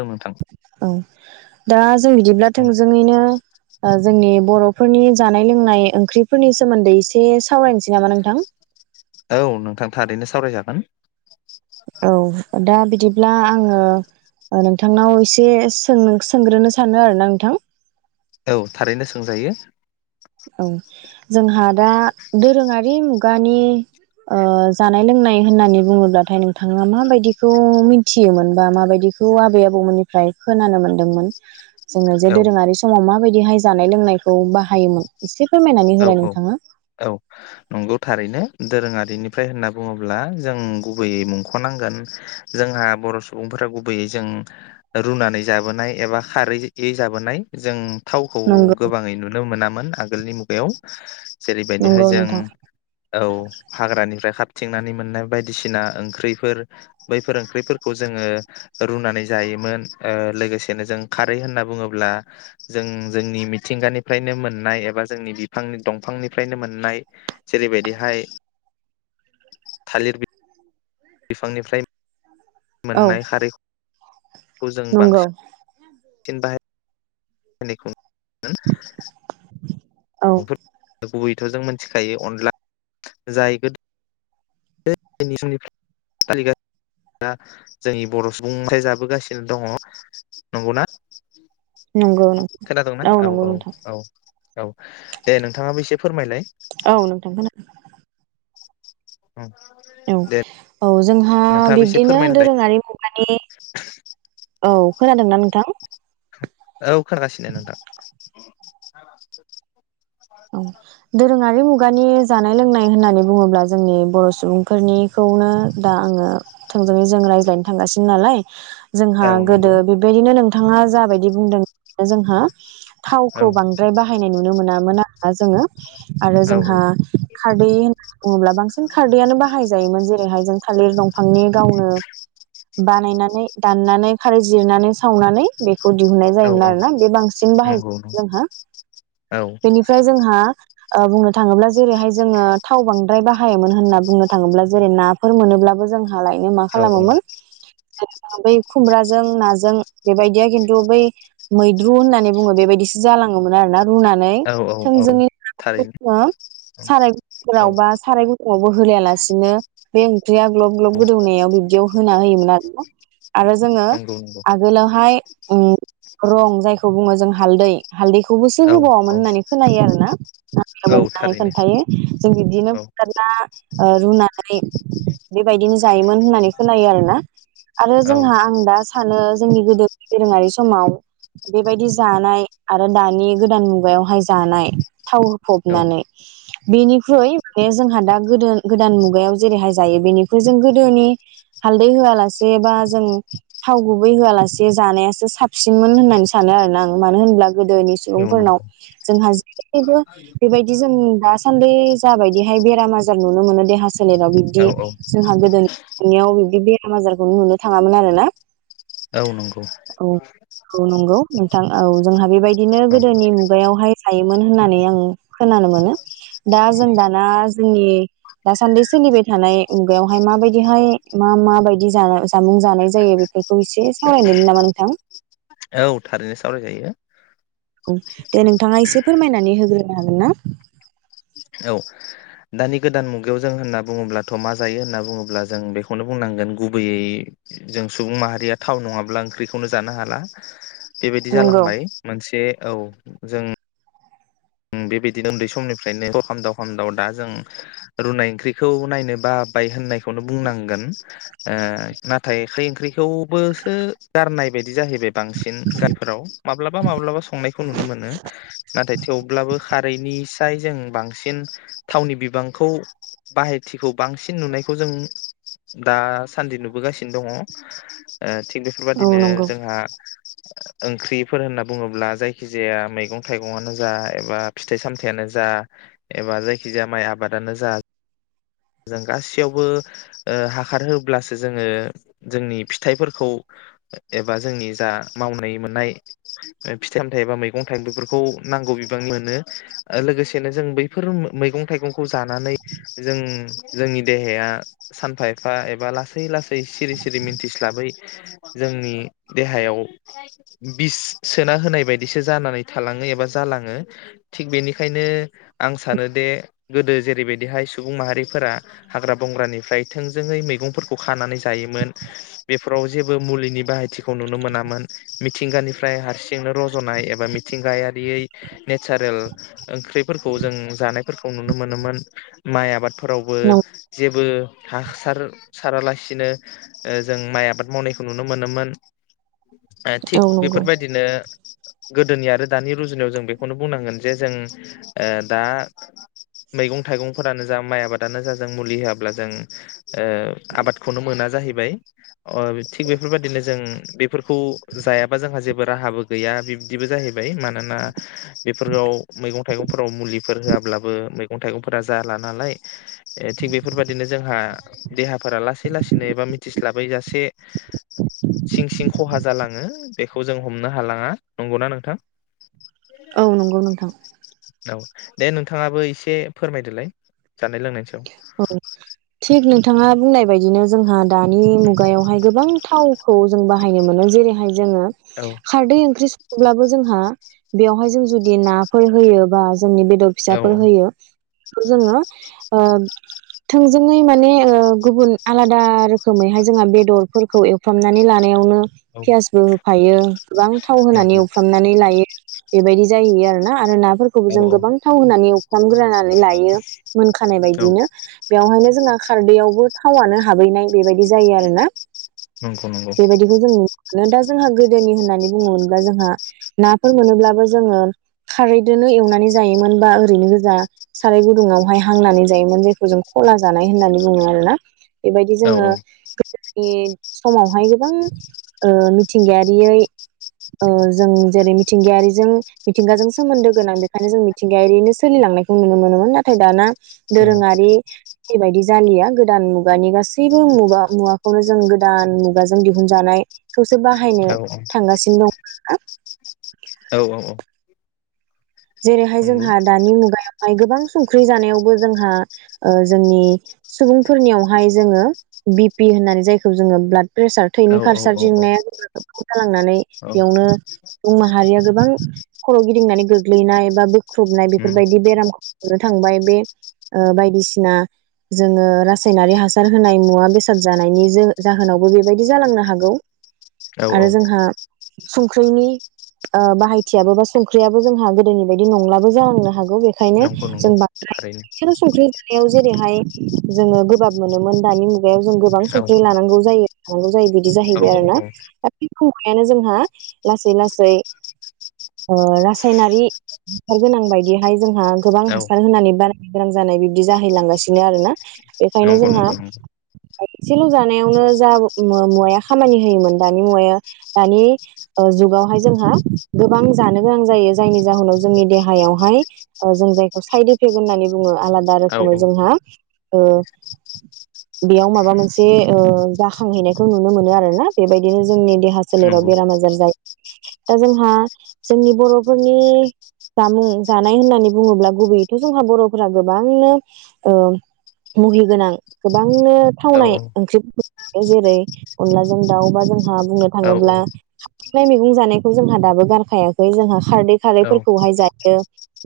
ओं नोंथां औ दा जों बिदिब्ला औ थोंजोङैनो जोंनि बर' फोरनि जानाय लोंनाय ओंख्रिफोरनि सोमोन्दै इसे सावरायनोसै नामा नोंथां? औ नोंथां थारैनो सावरायजागोन। औ दा बिदिब्ला आङो ओ नोंथांनाव इसे सों-सोंग्रोनो सानो आरो ना नोंथां। औ थारैनो सोंजायो। औ जोंहा दा दोरोङारि मुगानि ओ जानाय लोंनाय होननानै बुङोब्लाथाय नोंथाङा माबायदिखौ मिथियोमोन बा माबायदिखौ आबै आबौमोननिफ्राय खोनानो मोनदोंमोन? जोङो जे औ दोरोङारि समाव माबाय बेहाय जानाय लोंनायखौ बाहायोमोन? एसे फोरमायनानै औ होलाय औ नोंथाङा औ नंगौ थारैनो दोरोङारिनिफ्राय होनना बुङोब्ला जों गुबैयै मुंखनांगोन जोंहा बर' सुबुंफोरा गुबैयै जों रुनानै जाबोनाय एबा खारैै है जाबोनाय जों, थावखौ नंगौ गोबाङै नुनो मोनामोन आगोलनि मु बेयाव, जेरैबायदिहाय नंगौ जों नोंथां औ हाग्रानिफ्राय खा मिथिंनानै मोननाय बायदिसिना ओंख्रैफोर बैफोर ओंख्रैफोरखौ जोङो रुनानै जायोमोन, ओ लोगोसेनो जों खारै होनना बुङोब्ला जों जोंनि मिथिंगानिफ्रायनो मोननाय एबा जोंनि बिफांनि दंफांनिफ्रायनो मोननाय जेरैबायदिहाय थालिर बिफांनिफ्राय औ मोननाय खारै खौ जों नंगौ बांसिन, थिनबाय [unintelligible] औ [unintelligible] गुबै बेखो जों मिथिखायो अनला जाय गोदो [unintelligible] फालिगासिना जोंनि बर' सुबुंआ जाबोगासिनो दङ नंगौना, नंगौ औ नंगौ नोंथां औ दे नोंथाङाबो एसे फोरमायलाय, औ नोंथां खोना ओं औ दे औ जोंहा नोंथाङाबो एसे बिब्दिनो फोरमायना होलाय दोरोङारि मुगानि औ खोनादों ना नोंथां? औ खोनागासिनो नोंथां, [unintelligible] दानि मुगानि जानाय लोंनाय होननानै बुङोब्ला जोंनि बर सुबुंफोरनिखौनो दा आङो थोंजोङै जों रायज्लायनो थांगासिनो नालाय जोंहा औ गोदो नंगौ बेबायदिनो नोंथाङा जाबायदि बुंदों जोंहा औ थावखौ बांद्राय बाहायनाय नुनो मोनामोन दा जोङो आरो औ औ जोंहा खारदै होनना बुङोब्ला बांसिन खारदैआनो बाहाय जायोमोन जेरैहाय जों थालिर दंफांनि गावनो बानायनानै दाननानै खारै जिरनानै सावनानै बे खौ दिहुननाय औ जायोमोन औ आरोना बे बांसिन बाहाय नंगौ नंगौ। जोंहा औ बेनि जोंहा ओ बुंनो थाङोब्ला जेरैहाय जोङो थाव बांद्राय बाहायोमोन होनना बुंनो थाङोब्ला जेरै नाफोर मोनोब्लाबो जों हा लायनो मा औ औ खालामोमोन बै खुमब्राजों नाजों बेबायदिया खिन्थु बै मैद्रु होननानै बुङो बेबायदिसो जालाङोमोन आरोना रुनानै औ औ औ थोंजोङै [unintelligible] थारैनो जोङो औ औ सारायफोराव बा साराय गुदुंआवबो होलायालासिनो बे ओंख्रिया ग्लब ग्लब औ गोदौनायाव बिबदियाव हो होना होयोमोन आरोना आरो जोङो नंगौ नंगौ आगोलावहाय ओम रं जायखौ बुङो जों हालदै। हालदैखौबोसो औ होबावोमोन औ होननानै खोनायो आरोना आबै औ आबौमोनाहाय थारैनो खोनथायो जों बिब्दिनो औ बुथारना ओ रुना नै बेबायदिनो जायोमोन होननानै खो खोनायो आरो ना। आरो औ जोंहा आं दा सानो जे जोंनि गोदो दोरोङारि समाव बेबायदि जानाय आरो दानि गोदान मुगायावहाय जानाय थाव होफबनानै बेनिख्रुइ बे जोंहा दा गोदो गोदान मुगायाव जेरैहाय जायो बेनिख्रुइ जों गोदोनि हालदै होआलासे बा जों थाव गुबै होआलासे जानायासो साबसिनमोन होननानै सानो आरोना आं मानो होनब्ला गोदोनि औ नंगौ सुबुंफोरनाव गासैबो बेबायदि जों दासान्दै जाबायदिहाय बेराम आजार नुनो मोनो देहा सो सोलेराव औ बिब्दि जोंहा गोदोनियाव बिबदि बे बेमार आजारखौनो नुनो थाङामोन आरो ना? औ नंगौ औ औ नंगौ नोंथां औ जोंहा बेबायदिनो औ गोदोनि मुगायावहाय जायोमोन होननानै आङो खोनानो मोनो। दा जों दाना जोंनि दासान्दि सोलिबाय थानाय मुगायावहाय माबायदिहाय मा मा बायदि जा-जामुं जानाय जायो बेफोर [unintelligible] औ थारैनो सावराय जायो। औ दे नोंथाङा एसे फोरमायनानै होग्रोनो हागोन ना? औ दानि गोदान मुगायाव जों होनना बुङोब्लाथ' मा जायो होनना बुङोब्ला जों बेखौनो बुंनांगोन गुबैयै जों सुबुं माहारिया थाव नङाब्ला ओंख्रिखौनो जानो हाला। बेबायदि नंगौ जालांबाय मोनसे ओव जों उम बेबादिनो उन्दै समनिफ्रायनो सर खामदाव खामदाव दा जों रुनाय ओंख्रिखौ नायनो बाबाय होननायखौनो बुंनांगोन। ओ नाथाय खारै ओंख्रिखौबोसो गारनाय बायदि बिदि जाहैबाय बांसिन गामिफोराव माब्लाबा माब्लाबा संनायखौ नुनो मोनो। नाथाय बो खारैनिसाय जों बांसिन थावनि बिबांखौ बाहायथिखौ बांसिन नुनायखौ जों दासान्दि नुबोगासिनो दङ। ओ थिग थिग औ बेफोरबादिनो नंगौ जोंहा ओंख्रिफोर होनना बुङोब्ला जायखि जाया मैगं थाइगङानो जा एबा फिथाइ सामथायानो जा एबा जायखिजाया माइ आबादानो जा जों गासैयावबो ओ हाखार होब्लासो जोङो जोंनि फिथाइफोरखौ ए एबा जोंनि जा मावनाय मोननाय ओ फिथाइ सामथाइ एबा मैगं थाइगंफोरखौ नांगौ बिबां मोनो ओ लोगोसेनो जों बैफोर मो मैगंखौ जानानै जों जोंनि देहाया सानफा एफा एबा लासै लासै लासै सिरि सिरि मिथिस्लाबै जोंनि देहायाव बिस सोना होनाय बादिसो जानानै थालाङो एबा जालाङो थिग बेनिखायनो आं सानो दे गोदो जेरैबायदिहाय स सुबुं माहारि फोरा हाग्रा बंग्रानिफ्राय थोंजोङै मैगंफोरखौ खानानै जायोमोन। बे फोराव जेबो मुलिनि बाहायथिखौ नुनो मोनामोन। मिथिंगानिफ्राय हारसिंनो रजनाय एबा मिथिंगायारियै नेचारेल ओंख्रिफोरखौ जों जानायफोरखौ नुनो मोनोमोन। माइ आबाद फोरावबो जेबो हासार सारालासिनो ओ जों माइ आबाद मावनायखौ नुनो मोनोमोन। ओ थिग औ नंगौ बेफोरबायदिनो गोदोनि आरो दानि रुजुनायाव जों बेखौनो बुंनांगोन जे जों ओ दा मैगं थाइगंफोरानो जा, माइ आबाद आबादानो जाजों मुलि होआब्ला जों ओ आबादखौनो मोना जाहैबाय। अ थिग बेफोरबायाददिनो जों बेफोरखौ जायाबा जोंहा जेबो राहाबो गैया बिब्दिबो जाहैबाय। मानोना बेफोराव मैगं थाइगंफोराव मुलिफोर होआब्लाबो मैगं थाइगंफोरा जालानालाय। ओ थिग बेफोरबादिनो जोंहा देहाफोरा लासै लासैनो एबा मिथिस्लाबै जासे सिं सिं खहा जालाङो। बेखौ जों हमनो हालाङा नंगौना नोंथां? औ नंगौ नोंथां [inaudible] औ। दे नोंथाङाबो एसे फोरमायदोलाय जानाय लोंनायनिसायाव औ थिक नों थाङा बुंनाय बायदिनो जोंहा दानि मुगायावहाय गोबां थावखौ जों बाहाय [unintelligible] जेरैहाय जोङो औ खारदै ओंख्रि सं अब्लाबो जोंहा बेवहाय जों जुदि नाफोर होयोबा जोंनि बेदर औ औ फिसाफोर औ होयो बेखौ जोङो ओ थोंजोङै माने ओ गुबुन आलादा रोखोमैहाय जोंहा बेदरफोरखौ एवफ्रामनानै लानायावनो औ पियासबो होफायो गोबां थाव होनानै नंगौ एवफ्रामनानै लायो। बेबायदि जायैयो आरो ना आरो ना फोरखौबो औ जों औ गोबां थाव होनानै एव फ्रामग्रोनानै लायो। मोनखानाय औ बायदिनो। बेवहायनो जोंहा खारदैयावबो थावआनो हाबहैनाय बेबायदि जायो आरोना। नंगौ नंगौ बेबायदिखौ जों नु दा जोंहा गो गोदोनि होननानै बुङोमोनब्ला जोंहा नाफोर मोनोब्लाबो जोङो खारैदोनो एवनानै जायोमोन बा ओरैनो गोजा साराय गुदुावहाय हांनानै जायोमोन जों खला जानाय होननानै बुङो आरोना बेबायदि औ जोङो दोनि समावहाय गोबां ओ मिथिंगायारियै ओ जों जेरै मिथिंगायारिजों मिथिंगाजों सोमोन्दो गोनां बेखायनो जों मिथिंगायारिनो सोलिलांनायखौ नुनो मोनोमोन नाथाय दाना औ। बेैबायदि जालिया गोदान मुगानि गासैबो मुगा मुवाखौनो जों गोदान मुगाजों दिहुनजानाय खौसो बाहायनो थांगासिनो दं। आ औ औ औ। जेरैहाय नंगौ जोंहा दानि मुगायाव गोबां संख्रि जानायावबो जोंहा ओ जोंनि सुबुंफोरनियावहाय जोङो बिपि होननानै जायखौ जोङो ब्लाद प्रेसार औ थैनि औ औ खारसारदिंनाया [inaudible] जालांनानै बेयावनो सुबुं माहारिया गोबां खर गिदिंनानै गो लिनाय एबा बु ख्रुबनाय उम औ बेफोरबायदि बेरामखौ थांबाय बे ओ बायदिसिना जोङो रासायनारि हासार होनाय मुवा बेसाद जानायनि जो-जाहोनावबो बेबायदि जालांनो हागौ। औ आरो औ। जोंहा संख्रिनि ओ बाहायथियाबो बा संख्रियाबो जोंहा जोंनि बायदि नंलाबो जालांनो हागौ। ओंखायनो नंगौ नंगौ थारैनो जों [inaudible] संख्रि। [unintelligible] जेरैहाय जोङो गोबाब मोनोमोन दानि मुग गायाव जों गोबां औ संख्रि लानांगौ जायो। [inaudible] जायो बिदि औ जाहैबाय आरो ना औ [inaudible] हायानो जोंहा लासै लासै ओ रासायनारि [unintelligible] गोनां बायदिहाय जोंहा गोबां औ हासार होनानै बार ग्रां जानाय बिदि जाहैलांगासिनो आरो ना बेखायनो नंगौ जोंहा नंगौ नंगौ एसेल' जानायावनो जा मु-मुवाया खामानि होयोमोन दानि मुवाया दानि ओ जुगावहाय जोंहा गोबां जानो गोनां जायो जायनि जाहोनाव जोंनि देहायावहाय ओ जों जायखौ साइद इफेक्ट होननानै बुङो आलादा दा औ रोखोमै औ जोंहा ओ बेयाव माबा मोनसे ओ जाखांहैनायखौ नुनो मोनो आरोना बेबायदिनो जोंनि देहा सोलेराव नंगौ बेराम आजार जायो। दा जोंहा जोंनि बर'फोरनि जामुं जानाय होन्नानै बुङोब्ला गुबैयैथ जोंहा बर'फोरा गोबांनो ओ मुहिगोनां गोबांनो औ थावनाय ओंख्रिफोरखौ जाखायो। जेरै अनलाजों दाउ बा जों जोंहा‌ बुंनो औ थाङोब्ला [unintelligible] मैगं जानायखौ जोंहा दाबो गारखायाखै जोंहा खारदै औ खारैफोर जायो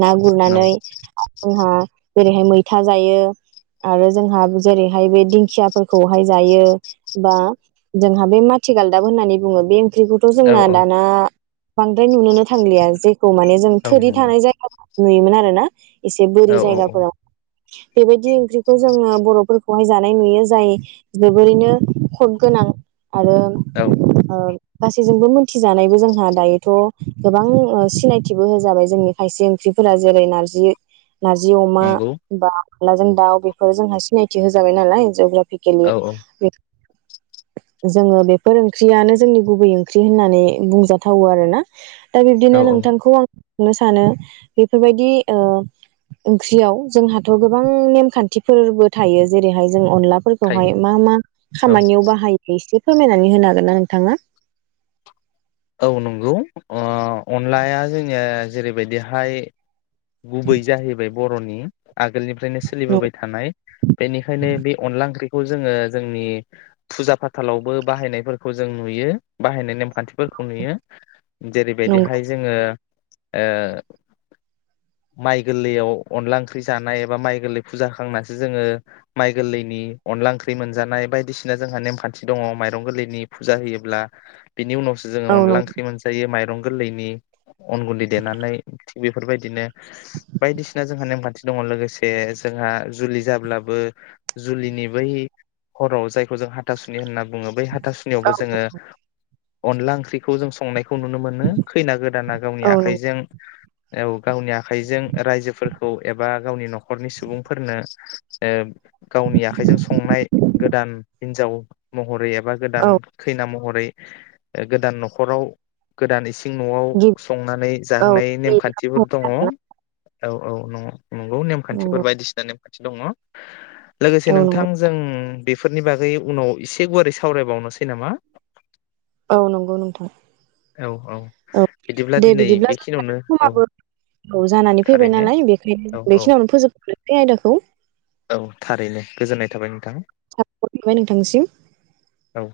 ना नौ गुरनानै जोंहा जेरैहाय मैथा जायो आरो जोंहा जेरैहाय बे दिंखियाफोरखौहाय जायो बा जोंहा बे माथिगालदाब होन्नानै बुङो बे ओंख्रिखौथ औ जोंना औ दाना बांद्राय नुनोनो थांलिया जेखौ माने जों औ थोरि नंगौ थानाय जायगाया नुयोमोन आरोना एसे बोरि औ औ जायगाफोराव बेबायदि ओंख्रिखौ जोङो बर'फोरखौहाय जानाय नुयो जाय जोबोरैनो खद गोनां आरो औ। ओ गासैजोंबो मोन्थिजानायबो जोंहा दायोथ‌ गोबां सिनाय थिबो होजाबाय जोंनि खायसे ओंख्रिफोरा जेरै नार्जि नार्जि अमा नंगौ बा अनलाजों दाउ बेफोर जोंहा सिनायथि होजाबाय नालाय [unintelligible] बेखिनि औ बे जोङो बेफोर ओंख्रियानो जोंनि गुबै ओंख्रि होन्नानै बुंजाथावो आरोना दा औ बिबदिनो औ नों [unintelligible] मा सानो बेफोरबायदि ओ ओंख्रियाव जोंहाथ गोबां नेमखान्थिफोरबो थायो जेरैहाय जों अनला फोरखौहाय थायो मा मा औ खामानियाव बाहायो इसे फोरमायनानै होनो हागोन ना नोंथाङा? औ नंगौ अ। अनलाया जोङो जेरै बायदिहाय गुबै जाहैबाय बर'नि आगोलनिफ्रायनो सोलिबोबाय थानाय बेनिखायनो बे अनला ओंख्रि खौ जोङो जोंनि फुजा फाथालावबो बाहायनायफोरखौ जों नुयो बाहायनाय नेमखान्थि फोरखौ नुयो। जेरै नंगौ बायदिहाय जोङो ओ माइ गोरलैयाव अनला ओंख्रि जानाय एबा माइ गोरलै फुजा होखांनासो जोङो माइ गोरलैनि अनला ओंख्रि मोनजानाय बायदिसिना जोंहा नेमखान्थि दङ। माइरं गोरलैनि फुजा होयोब्ला बिनि उनाव जोङो औ अनला नंगौ ओंख्रि मोनजायो माइरं गोरलैनि अन गुन्दै देनानै थिग बेफोर बायदिनो बायदिसिना जोंहा नेमखान्थि दङ। लोगोसे जोंहा जुलि जाब्लाबो जुलिनि बै हराव जायखौ जों हाथासुनि होनना बुङो बै हा औ थासुनियावबो जोङो अनला ओंख्रिखौ जों संनायखौ नुनो मोनो खैना गोद दाना गावनि औ नंगौ आखाइजों औ गावनि आखाइजों रायजोफोरखौ एबा गावनि नखरनि सुबुंफोरनो ओ गावनि आखाइजों संनाय गोदान हिनजाव महरै एब बा गोदान औ खैना म महरै गोदान नखराव गोदान इसे इसिं न'आव गिबि संनानै औ जाहोनाय नेमखान्थिफोर दङ। औ औ नंङ। नंगौ नेमखान्थिफोर नंगौ बायदिसिना नेम खाथि दङ। लोगोसे औ नंगौ नोंथांजों बेफोरनि बागै उनाव एसे गुवारै सावरायबावनोसै नामा? औ नंगौ नोंथां। औ बिदिब्ला दे दिनै बिदिब्ला जों बेखिनियावनो औ समाबो औ जानानै फैबाय थारैनो नालाय बेखायनो औ औ बेखिनियावनो फोजोबनो बे आइदाखौ औ थारैनो गोजोननाय थाबाय नोंथां साबायखर थाबाय नोंथांनिसिम। औ।